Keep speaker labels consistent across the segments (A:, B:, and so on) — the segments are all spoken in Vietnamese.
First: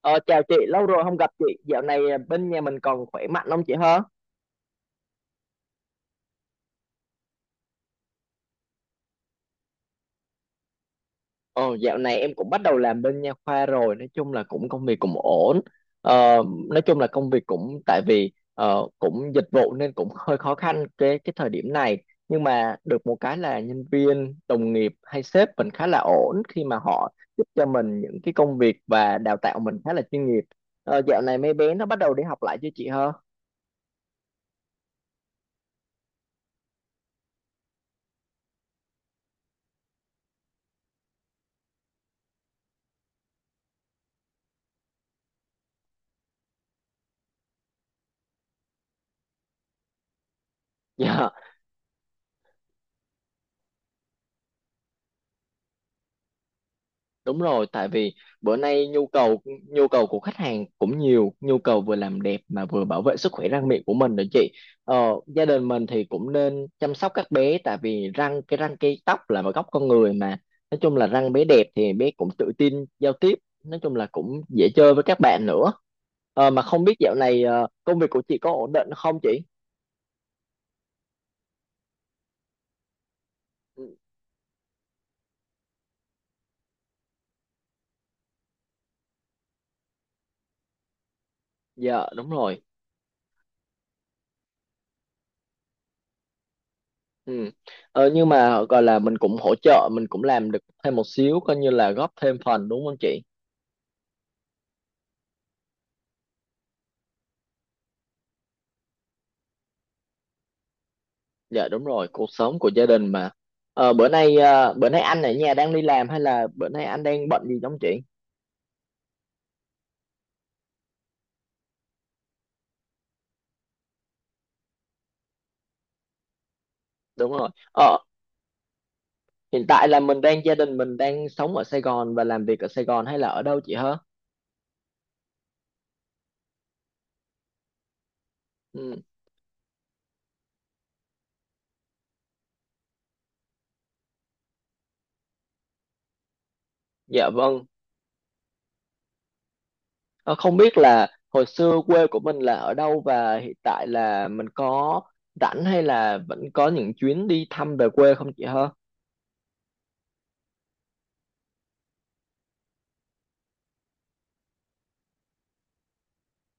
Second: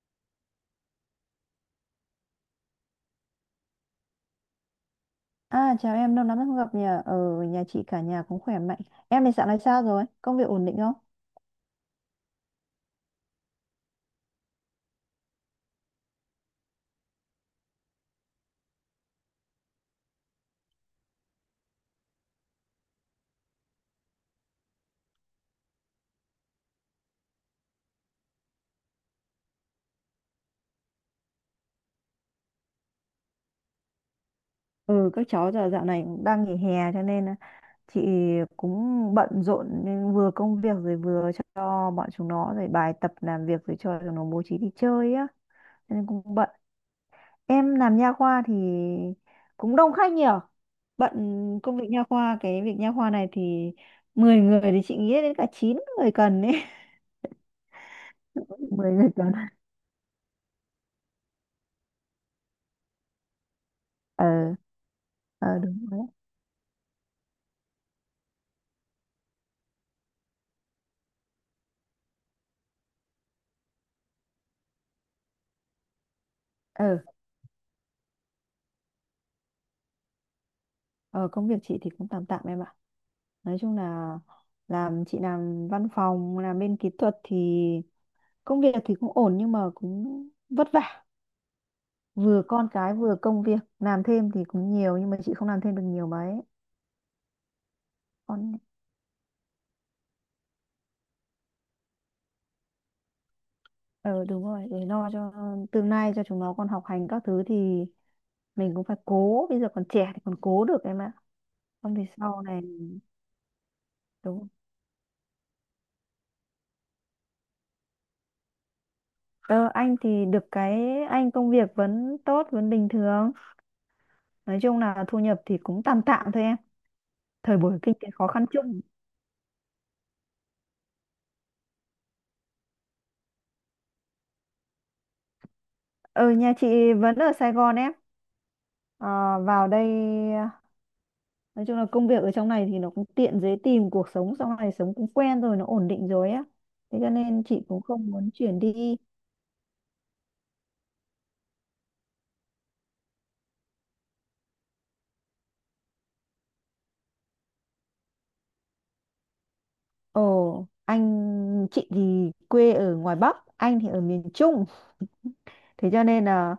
A: Ờ, Chào chị, lâu rồi không gặp chị. Dạo này bên nhà mình còn khỏe mạnh không chị hả?
B: À, chào em, lâu lắm rồi không gặp nhỉ? Ở nhà chị cả nhà cũng khỏe mạnh. Em thì dạo này sao rồi? Công việc ổn định không?
A: Ờ, Dạo này em cũng bắt đầu làm bên nha khoa rồi. Nói chung là cũng công việc cũng ổn. Ờ, nói chung là công việc cũng tại vì cũng dịch vụ nên cũng hơi khó khăn cái thời điểm này. Nhưng mà được một cái là nhân viên, đồng nghiệp hay sếp mình khá là ổn khi mà họ giúp cho mình những cái công việc và đào tạo mình khá là chuyên nghiệp. Dạo này mấy bé nó bắt đầu đi học lại chưa chị hả?
B: Ừ, các cháu giờ dạo này cũng đang nghỉ hè cho nên là chị cũng bận rộn nên vừa công việc rồi vừa cho bọn chúng nó rồi bài tập làm việc rồi cho chúng nó bố trí đi chơi á. Cho nên cũng bận. Em làm nha khoa thì cũng đông khách nhỉ? Bận
A: Dạ.
B: công việc nha khoa, cái việc nha khoa này thì 10 người thì chị nghĩ đến cả 9 người cần ấy.
A: Đúng rồi, tại vì bữa nay
B: mười
A: nhu
B: người cần.
A: cầu nhu cầu của khách hàng cũng nhiều, nhu cầu vừa làm đẹp mà vừa bảo vệ sức khỏe răng miệng của mình nữa
B: Ờ,
A: chị. Ờ, Gia
B: ờ
A: đình
B: Đúng
A: mình thì
B: rồi.
A: cũng nên chăm sóc các bé tại vì răng cái tóc là một góc con người mà. Nói chung là răng bé đẹp thì bé cũng tự tin giao tiếp, nói chung là cũng dễ chơi với các bạn nữa. Mà không biết
B: Ừ.
A: dạo này công việc của chị có ổn định không chị?
B: Ờ, Công việc chị thì cũng tạm tạm em ạ. Nói chung
A: Ừ,
B: là chị làm văn phòng, làm bên kỹ thuật thì công việc thì cũng ổn nhưng mà cũng vất vả.
A: dạ đúng
B: Vừa
A: rồi.
B: con cái vừa công việc, làm thêm thì cũng nhiều nhưng mà chị không làm thêm được nhiều mấy.
A: Ừ. Nhưng
B: Con
A: mà gọi là mình cũng hỗ trợ mình cũng làm được thêm một xíu coi như là góp thêm phần đúng không chị?
B: ờ Đúng rồi, để lo cho tương lai cho chúng nó còn học hành các thứ thì mình cũng phải cố, bây giờ còn trẻ thì còn cố được em ạ.
A: Dạ đúng
B: Không thì
A: rồi, cuộc
B: sau
A: sống
B: này
A: của gia đình mà.
B: đúng.
A: Bữa nay anh ở nhà đang đi làm hay là bữa nay anh đang bận gì không chị?
B: Ờ, anh thì được cái anh công việc vẫn tốt, vẫn bình thường. Nói chung là thu nhập thì cũng tạm tạm thôi em.
A: Đúng rồi.
B: Thời buổi kinh
A: Ờ,
B: tế khó khăn chung.
A: Hiện tại là mình đang gia đình mình đang sống ở Sài Gòn và làm việc ở Sài Gòn hay là ở đâu chị hả?
B: Ừ, nhà chị vẫn ở Sài Gòn em.
A: Ừ.
B: Ờ, Vào đây nói chung là công việc ở trong này thì nó cũng tiện, dễ tìm, cuộc sống sau này sống cũng quen rồi, nó ổn định rồi á, thế cho
A: Dạ
B: nên chị
A: vâng.
B: cũng không muốn chuyển đi.
A: Ờ, Không biết là hồi xưa quê của mình là ở đâu và hiện tại là mình có rảnh hay là vẫn có những chuyến đi thăm về quê không chị hả?
B: Anh chị thì quê ở ngoài Bắc, anh thì ở miền Trung. Thế cho nên là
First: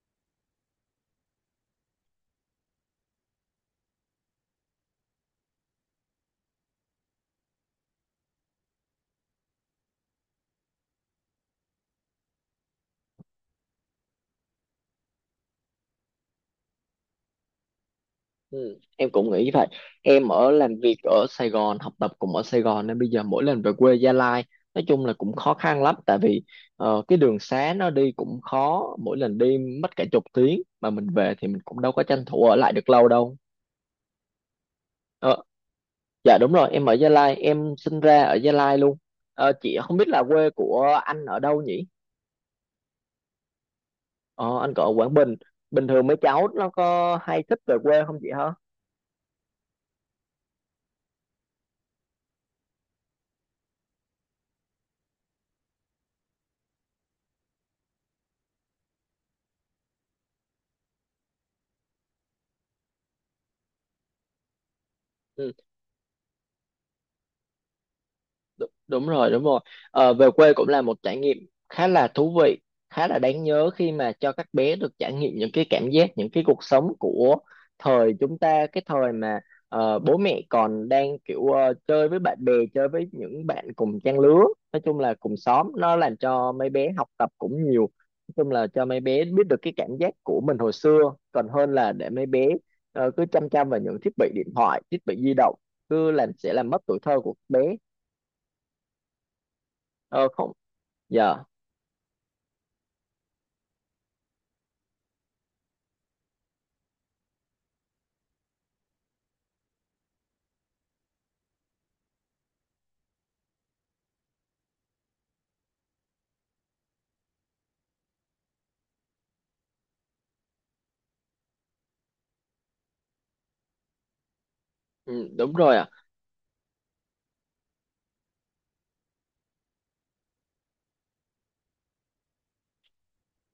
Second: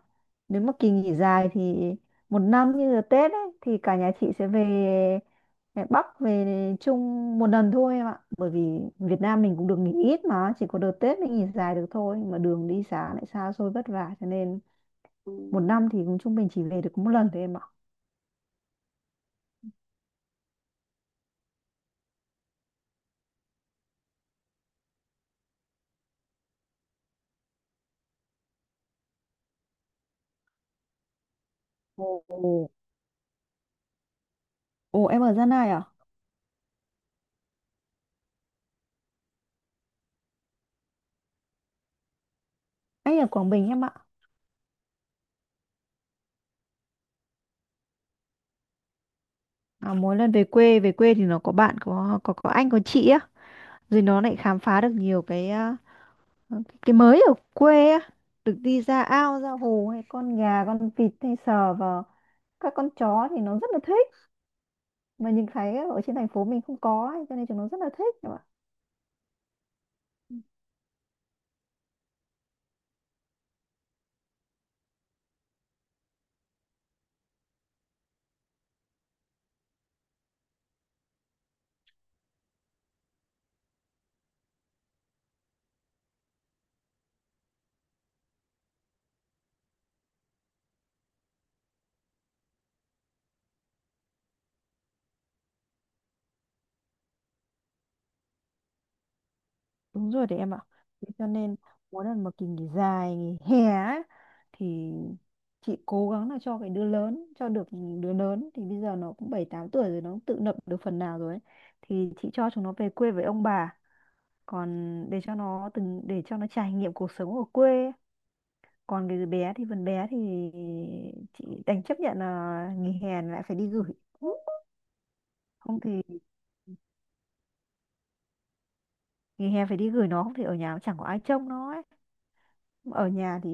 B: nếu mà kỳ nghỉ dài thì một năm như là Tết ấy, thì cả nhà chị sẽ về Bắc về Trung một lần thôi em ạ. Bởi vì Việt Nam mình cũng được nghỉ ít mà chỉ có đợt Tết mới nghỉ dài được thôi. Mà đường đi xa lại xa xôi vất vả cho nên một năm thì cũng trung bình chỉ về được có một lần thôi em ạ.
A: Ừ, em cũng nghĩ vậy. Em ở làm việc ở Sài Gòn, học tập cũng ở Sài Gòn nên bây giờ mỗi lần về quê Gia Lai nói chung là cũng khó khăn lắm, tại vì cái đường xá nó đi cũng khó, mỗi lần đi mất cả chục tiếng mà mình về thì mình cũng đâu có
B: Ồ,
A: tranh thủ ở
B: ồ,
A: lại được lâu đâu.
B: ồ, em ở
A: Ờ,
B: Gia Lai à?
A: dạ đúng rồi, em ở Gia Lai, em sinh ra ở Gia Lai luôn. Chị không biết là quê của anh ở đâu nhỉ.
B: Anh ở Quảng Bình em ạ.
A: Ờ, anh còn ở Quảng Bình, bình thường mấy cháu nó có hay thích về quê không chị hả?
B: À, mỗi lần về quê thì nó có bạn, có anh có chị á, rồi nó lại khám phá được nhiều cái mới ở quê á, được đi ra ao, ra hồ hay con gà, con vịt hay sờ vào các con chó thì nó rất là thích. Mà nhìn
A: Ừ.
B: thấy ở trên thành phố mình không có ấy, cho nên chúng nó rất là thích em ạ.
A: Đúng rồi, đúng rồi. Về quê cũng là một trải nghiệm khá là thú vị, khá là đáng nhớ khi mà cho các bé được trải nghiệm những cái cảm giác, những cái cuộc sống của thời chúng ta, cái thời mà bố mẹ còn đang kiểu chơi với bạn bè, chơi với những bạn cùng trang lứa, nói chung là cùng xóm, nó làm cho mấy bé học tập cũng nhiều, nói chung là cho mấy bé biết được cái cảm giác của mình hồi xưa, còn hơn là để mấy bé cứ chăm chăm vào những thiết bị điện thoại, thiết bị di động, cứ làm sẽ làm mất tuổi thơ của bé.
B: Đúng
A: Ờ,
B: rồi đấy
A: Không.
B: em ạ. Thế cho
A: Dạ,
B: nên mỗi lần mà kỳ nghỉ dài, nghỉ hè á, thì chị cố gắng là cho cái đứa lớn, cho được đứa lớn thì bây giờ nó cũng 7 8 tuổi rồi, nó cũng tự lập được phần nào rồi ấy. Thì chị cho chúng nó về quê với ông bà. Còn để cho nó trải nghiệm cuộc sống ở quê, còn cái bé thì phần bé thì chị đành chấp nhận là nghỉ hè lại phải đi gửi,
A: ừ, đúng rồi
B: không
A: ạ.
B: thì nghỉ hè phải đi gửi nó, không thì ở nhà chẳng có ai trông nó ấy. Ở nhà thì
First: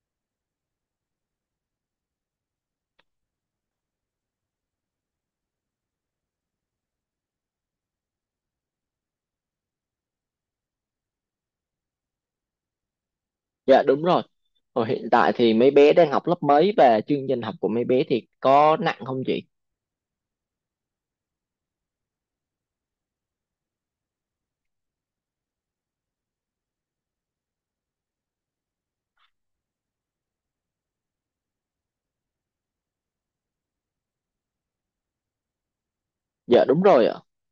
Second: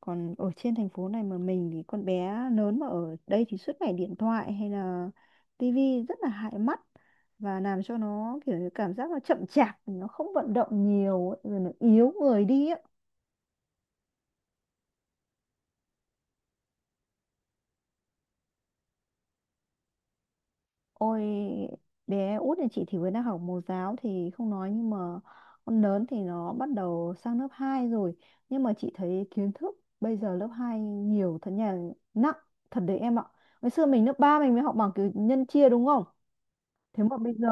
B: Còn ở trên thành phố này mà mình thì con bé lớn mà ở đây thì suốt ngày điện thoại hay là tivi rất là hại mắt, và làm cho nó kiểu như cảm giác là chậm chạp, nó không vận động nhiều ấy, rồi nó yếu người đi ấy.
A: Dạ, đúng rồi. Rồi hiện tại thì mấy bé đang học lớp mấy và chương trình học của mấy bé thì có nặng không chị?
B: Ôi, bé út nhà chị thì mới đang học mẫu giáo thì không nói, nhưng mà con lớn thì nó bắt đầu sang lớp 2 rồi, nhưng mà chị thấy kiến thức bây giờ lớp 2 nhiều thật, nhà nặng thật đấy em ạ. Ngày xưa mình lớp 3 mình mới học bằng kiểu nhân chia, đúng không?
A: Dạ, đúng
B: Thế
A: rồi ạ.
B: mà bây giờ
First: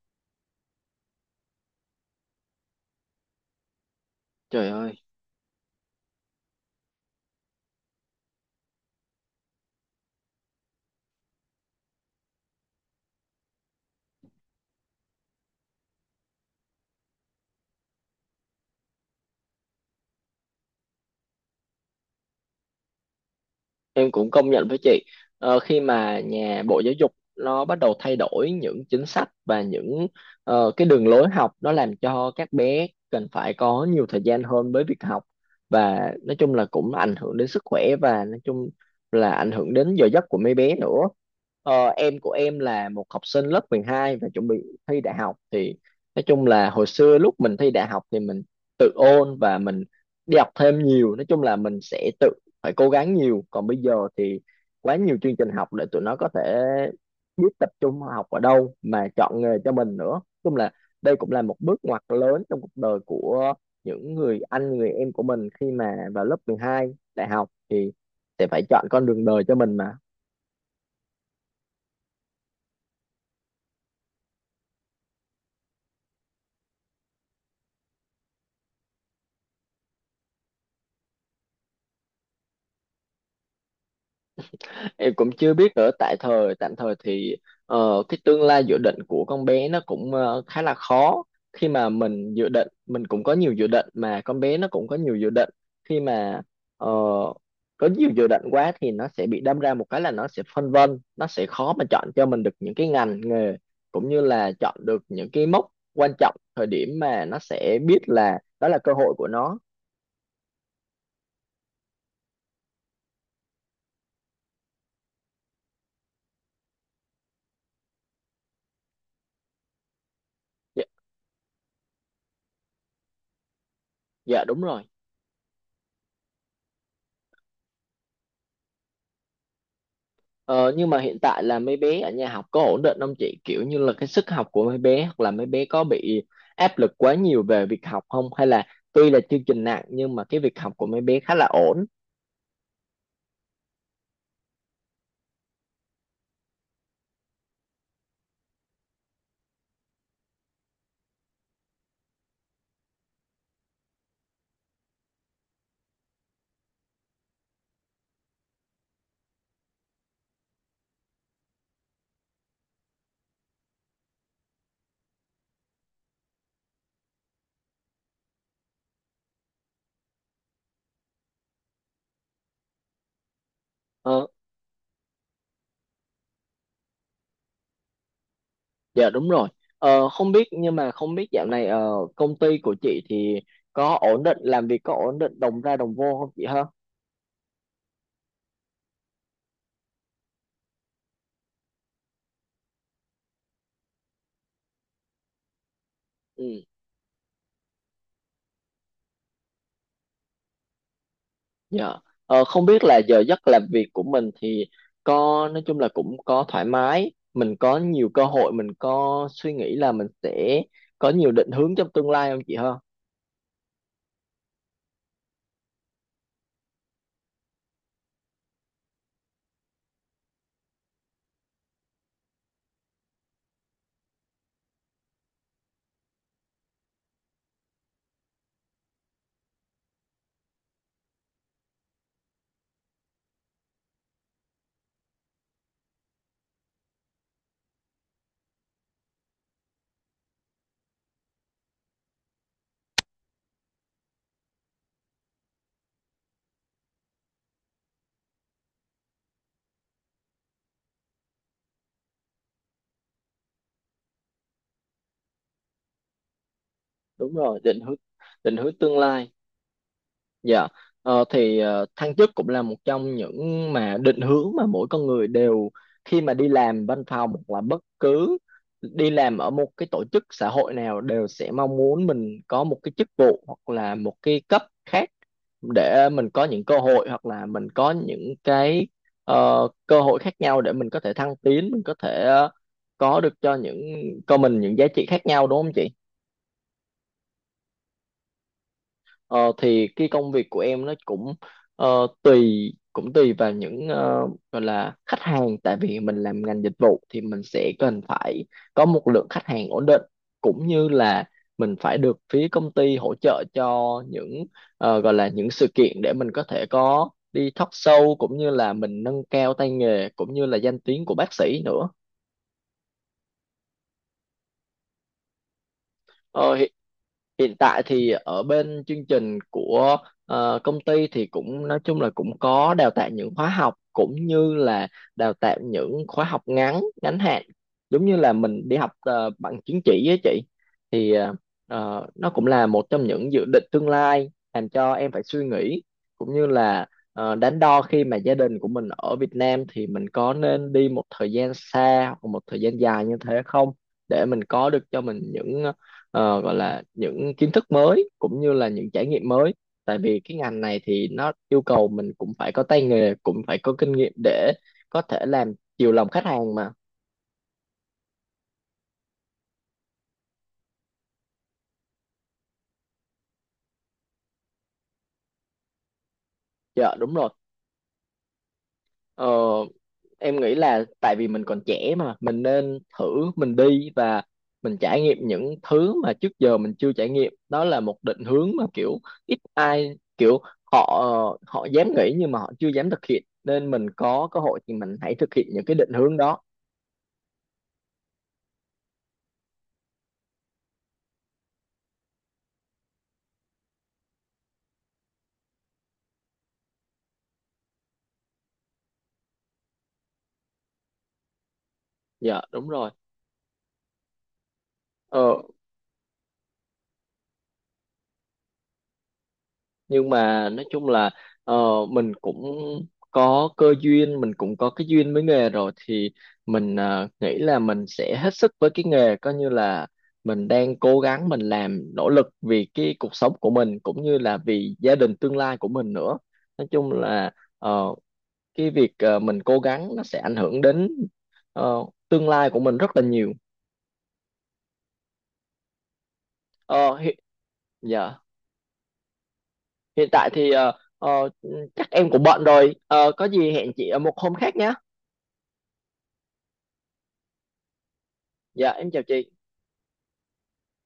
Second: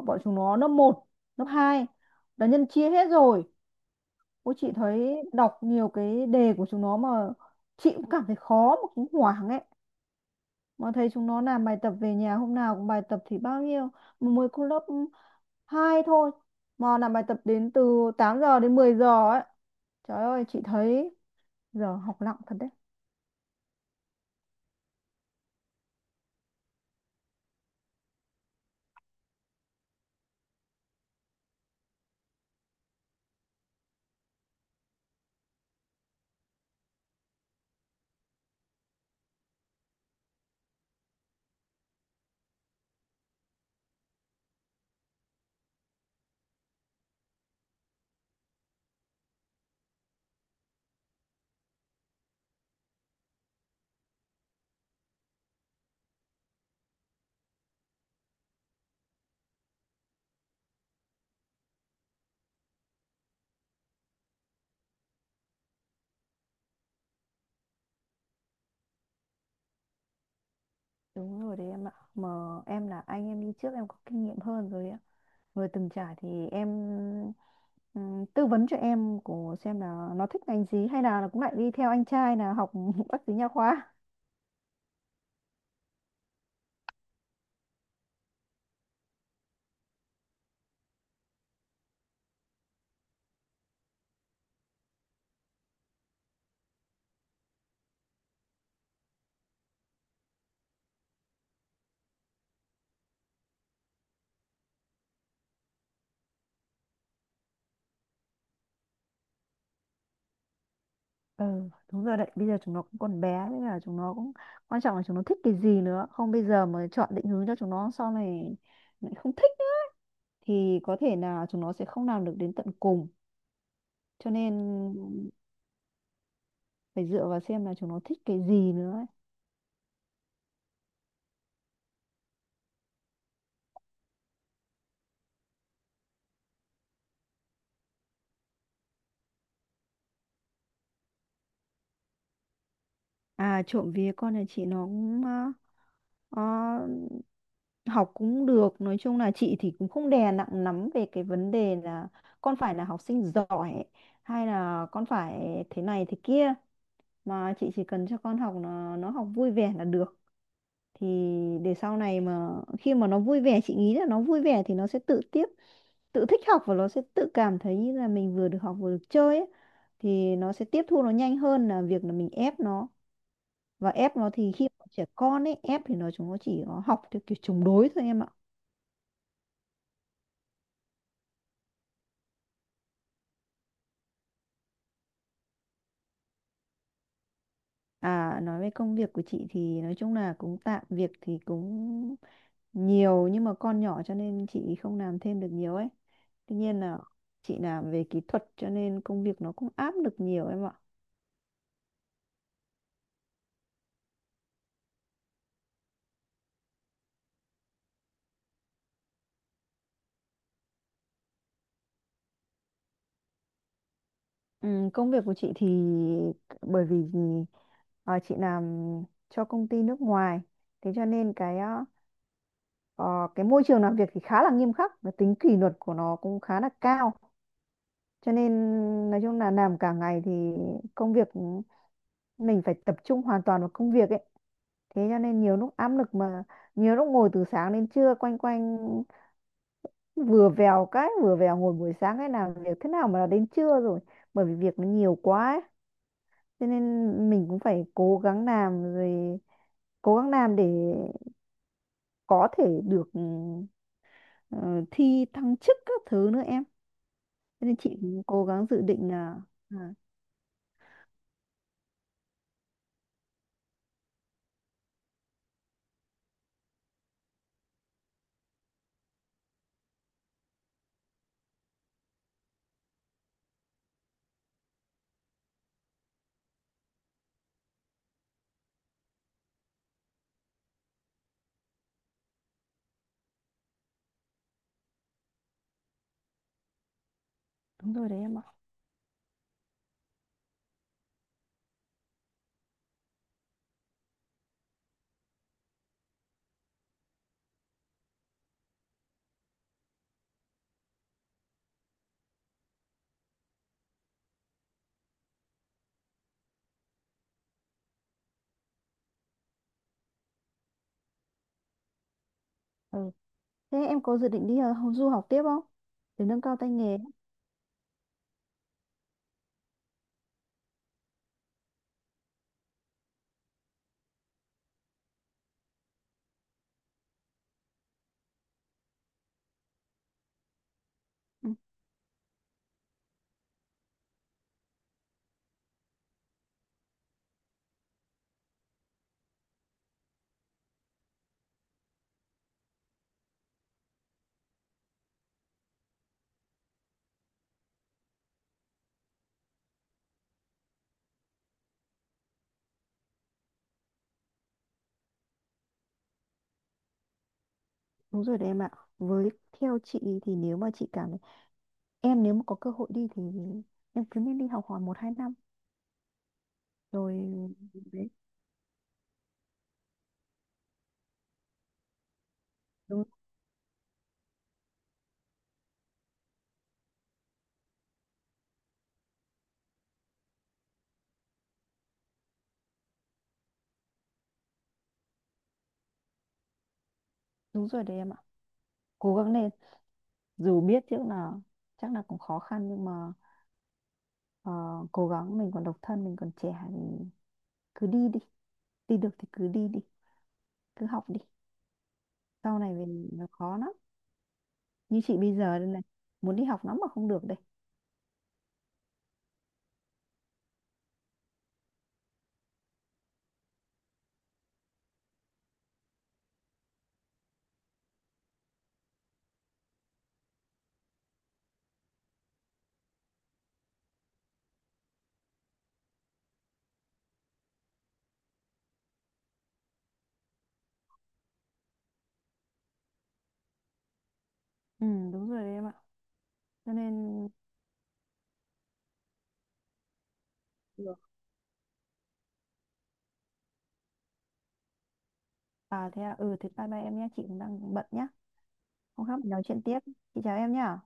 B: bọn chúng nó lớp 1, lớp 2 là nhân chia hết rồi. Ôi,
A: Trời
B: chị
A: ơi,
B: thấy đọc nhiều cái đề của chúng nó mà chị cũng cảm thấy khó mà cũng hoảng ấy, mà thấy chúng nó làm bài tập về nhà, hôm nào cũng bài tập thì bao nhiêu, mà mới cô lớp 2 thôi mà làm bài tập đến từ 8 giờ đến 10 giờ ấy. Trời ơi, chị thấy giờ học nặng thật đấy.
A: em cũng công nhận với chị. Khi mà nhà Bộ Giáo dục nó bắt đầu thay đổi những chính sách và những cái đường lối học, nó làm cho các bé cần phải có nhiều thời gian hơn với việc học và nói chung là cũng ảnh hưởng đến sức khỏe và nói chung là ảnh hưởng đến giờ giấc của mấy bé nữa. Em của em là một học sinh lớp 12 và chuẩn bị thi đại học thì nói chung là hồi xưa lúc mình thi đại học thì mình tự ôn và mình đi học thêm nhiều, nói chung là mình sẽ tự phải cố gắng nhiều, còn bây giờ thì quá nhiều chương trình học để tụi nó có thể biết tập trung học ở đâu mà chọn nghề cho mình nữa. Nói chung là đây cũng là một bước ngoặt lớn trong cuộc đời của những người anh người em của mình khi mà vào lớp 12 đại học thì sẽ phải chọn con đường đời cho mình mà.
B: Đúng rồi đấy em ạ. Mà em là anh em đi trước em có kinh nghiệm hơn rồi ạ. Người từng trải thì em tư vấn cho em của xem là nó thích ngành gì, hay là nó cũng lại đi theo anh trai là học bác sĩ nha khoa.
A: Em cũng chưa biết nữa, tại thời tạm thời thì cái tương lai dự định của con bé nó cũng khá là khó, khi mà mình dự định, mình cũng có nhiều dự định mà con bé nó cũng có nhiều dự định. Khi mà ờ, có nhiều dự định quá thì nó sẽ bị đâm ra một cái là nó sẽ phân vân, nó sẽ khó mà chọn cho mình được những cái ngành nghề cũng như là chọn được những cái mốc quan trọng, thời điểm mà nó sẽ biết là đó là cơ hội của nó.
B: Ừ, đúng rồi đấy. Bây giờ chúng nó cũng còn bé nên là chúng nó cũng quan trọng là chúng nó thích cái gì nữa. Không, bây giờ mà chọn định hướng cho chúng nó sau này lại không thích ấy, thì
A: Dạ,
B: có thể là chúng nó sẽ không làm được đến tận cùng. Cho
A: dạ
B: nên
A: đúng rồi.
B: phải dựa vào xem là chúng nó thích cái gì nữa ấy.
A: Ờ, nhưng mà hiện tại là mấy bé ở nhà học có ổn định không chị? Kiểu như là cái sức học của mấy bé hoặc là mấy bé có bị áp lực quá nhiều về việc học không? Hay là tuy là chương trình nặng nhưng mà cái việc học của mấy bé khá là ổn?
B: À, trộm vía con nhà chị nó cũng ờ, học cũng được. Nói chung là chị thì cũng không đè nặng lắm về cái vấn đề là con phải là học sinh giỏi, hay là con phải thế này thế kia, mà chị chỉ cần cho con học, nó học vui vẻ là được, thì để sau này mà khi mà nó vui vẻ, chị nghĩ là nó vui vẻ thì nó sẽ tự thích học và nó sẽ tự cảm thấy như là mình vừa được học vừa được chơi ấy, thì nó sẽ tiếp thu nó nhanh hơn là việc là mình ép nó, và ép
A: Ờ,
B: nó thì khi mà trẻ con ấy, ép thì chúng nó chỉ có học theo kiểu chống đối thôi em ạ.
A: dạ đúng rồi. Không biết dạo này công ty của chị thì có ổn định, làm việc có ổn định đồng ra đồng vô không chị ha?
B: À, nói về công việc của chị thì nói chung là cũng tạm, việc thì cũng nhiều nhưng mà con nhỏ cho nên chị không làm thêm được nhiều ấy. Tuy
A: Ừ.
B: nhiên là chị làm về kỹ thuật cho nên công việc nó cũng áp lực nhiều em ạ.
A: Dạ. Không biết là giờ giấc làm việc của mình thì có nói chung là cũng có thoải mái, mình có nhiều cơ hội, mình có suy nghĩ là mình sẽ có nhiều định hướng trong tương lai không chị ha?
B: Ừ, công việc của chị thì bởi vì chị làm cho công ty nước ngoài, thế cho nên cái ờ, cái môi trường làm việc thì khá là nghiêm khắc và tính kỷ luật của nó cũng khá là cao, cho nên nói chung là làm cả ngày thì công việc mình phải tập trung hoàn toàn vào công việc ấy, thế cho nên nhiều lúc áp lực mà. Nhiều lúc ngồi từ sáng đến trưa quanh quanh, vừa vèo cái vừa vèo, ngồi buổi sáng cái làm việc thế nào mà là đến trưa rồi, bởi vì việc nó nhiều quá ấy. Cho nên mình cũng phải cố gắng làm rồi, cố gắng làm để có thể được ờ, thi thăng chức các thứ nữa em,
A: Đúng rồi,
B: cho nên
A: định hướng
B: chị cũng cố
A: định
B: gắng
A: hướng
B: dự
A: tương
B: định
A: lai.
B: là à,
A: Dạ, thăng chức cũng là một trong những mà định hướng mà mỗi con người đều khi mà đi làm văn phòng hoặc là bất cứ đi làm ở một cái tổ chức xã hội nào đều sẽ mong muốn mình có một cái chức vụ hoặc là một cái cấp khác để mình có những cơ hội hoặc là mình có những cái cơ hội khác nhau để mình có thể thăng tiến, mình có thể có được cho những cho mình những giá trị khác nhau đúng không chị?
B: đúng rồi đấy em ạ.
A: Ờ, thì cái công việc của em nó cũng tùy cũng tùy vào những gọi là khách hàng, tại vì mình làm ngành dịch vụ thì mình sẽ cần phải có một lượng khách hàng ổn định cũng như là mình phải được phía công ty hỗ trợ cho những gọi là những sự kiện để mình có thể có đi talk show cũng như là mình nâng cao tay nghề cũng như là danh tiếng của bác sĩ nữa.
B: Ừ, thế em có dự định đi du học tiếp không, để nâng
A: Ờ,
B: cao tay nghề?
A: Hiện tại thì ở bên chương trình của công ty thì cũng nói chung là cũng có đào tạo những khóa học cũng như là đào tạo những khóa học ngắn ngắn hạn, giống như là mình đi học bằng chứng chỉ với chị thì
B: Ừ.
A: nó cũng là một trong những dự định tương lai làm cho em phải suy nghĩ cũng như là đắn đo, khi mà gia đình của mình ở Việt Nam thì mình có nên đi một thời gian xa hoặc một thời gian dài như thế không, để mình có được cho mình những gọi là những kiến thức mới cũng như là những trải nghiệm mới, tại vì cái ngành này thì nó yêu cầu mình cũng phải có tay nghề cũng phải có kinh nghiệm để có thể làm chiều lòng khách hàng mà.
B: Đúng rồi đấy em ạ. Với theo chị thì nếu mà chị cảm thấy em, nếu mà có cơ hội đi thì em cứ nên đi học hỏi 1 2 năm
A: Dạ đúng
B: rồi
A: rồi.
B: đấy.
A: ờ, em nghĩ là tại vì mình còn trẻ mà mình nên
B: Đúng,
A: thử, mình đi và mình trải nghiệm những thứ mà trước giờ mình chưa trải nghiệm, đó là một định hướng mà kiểu ít ai kiểu họ họ dám nghĩ nhưng mà họ chưa dám thực hiện, nên mình có cơ hội thì mình hãy thực hiện những cái định hướng đó.
B: đúng rồi đấy em ạ. Cố gắng lên, dù biết trước là chắc là cũng khó khăn, nhưng mà ờ, cố gắng, mình còn độc thân mình còn trẻ thì cứ đi đi, đi được thì cứ đi đi, cứ học đi,
A: Dạ
B: sau
A: đúng
B: này về
A: rồi.
B: nó khó lắm, như chị bây
A: Ờ,
B: giờ đây này, muốn đi học lắm mà không được đây.
A: nhưng mà nói chung là ờ, mình cũng có cơ duyên, mình cũng có cái duyên với nghề rồi thì mình nghĩ là mình sẽ hết sức với cái nghề, coi như là mình đang cố gắng, mình làm nỗ lực vì cái cuộc sống của mình cũng như là vì gia đình tương lai của mình nữa. Nói chung là ờ, cái việc mình cố gắng nó sẽ ảnh hưởng đến ờ, tương lai của mình rất là nhiều.
B: Ừ, đúng rồi đấy em ạ. Cho
A: Ờ, hi-
B: nên
A: dạ hiện tại thì
B: được.
A: ờ, chắc em cũng bận rồi. Ờ, có gì hẹn chị ở một hôm khác nhé.
B: À, thế à, ừ, thế bye bye em nhé, chị cũng đang bận nhá.
A: Dạ em chào
B: Hôm khác mình
A: chị.
B: nói chuyện tiếp. Chị chào em nhá.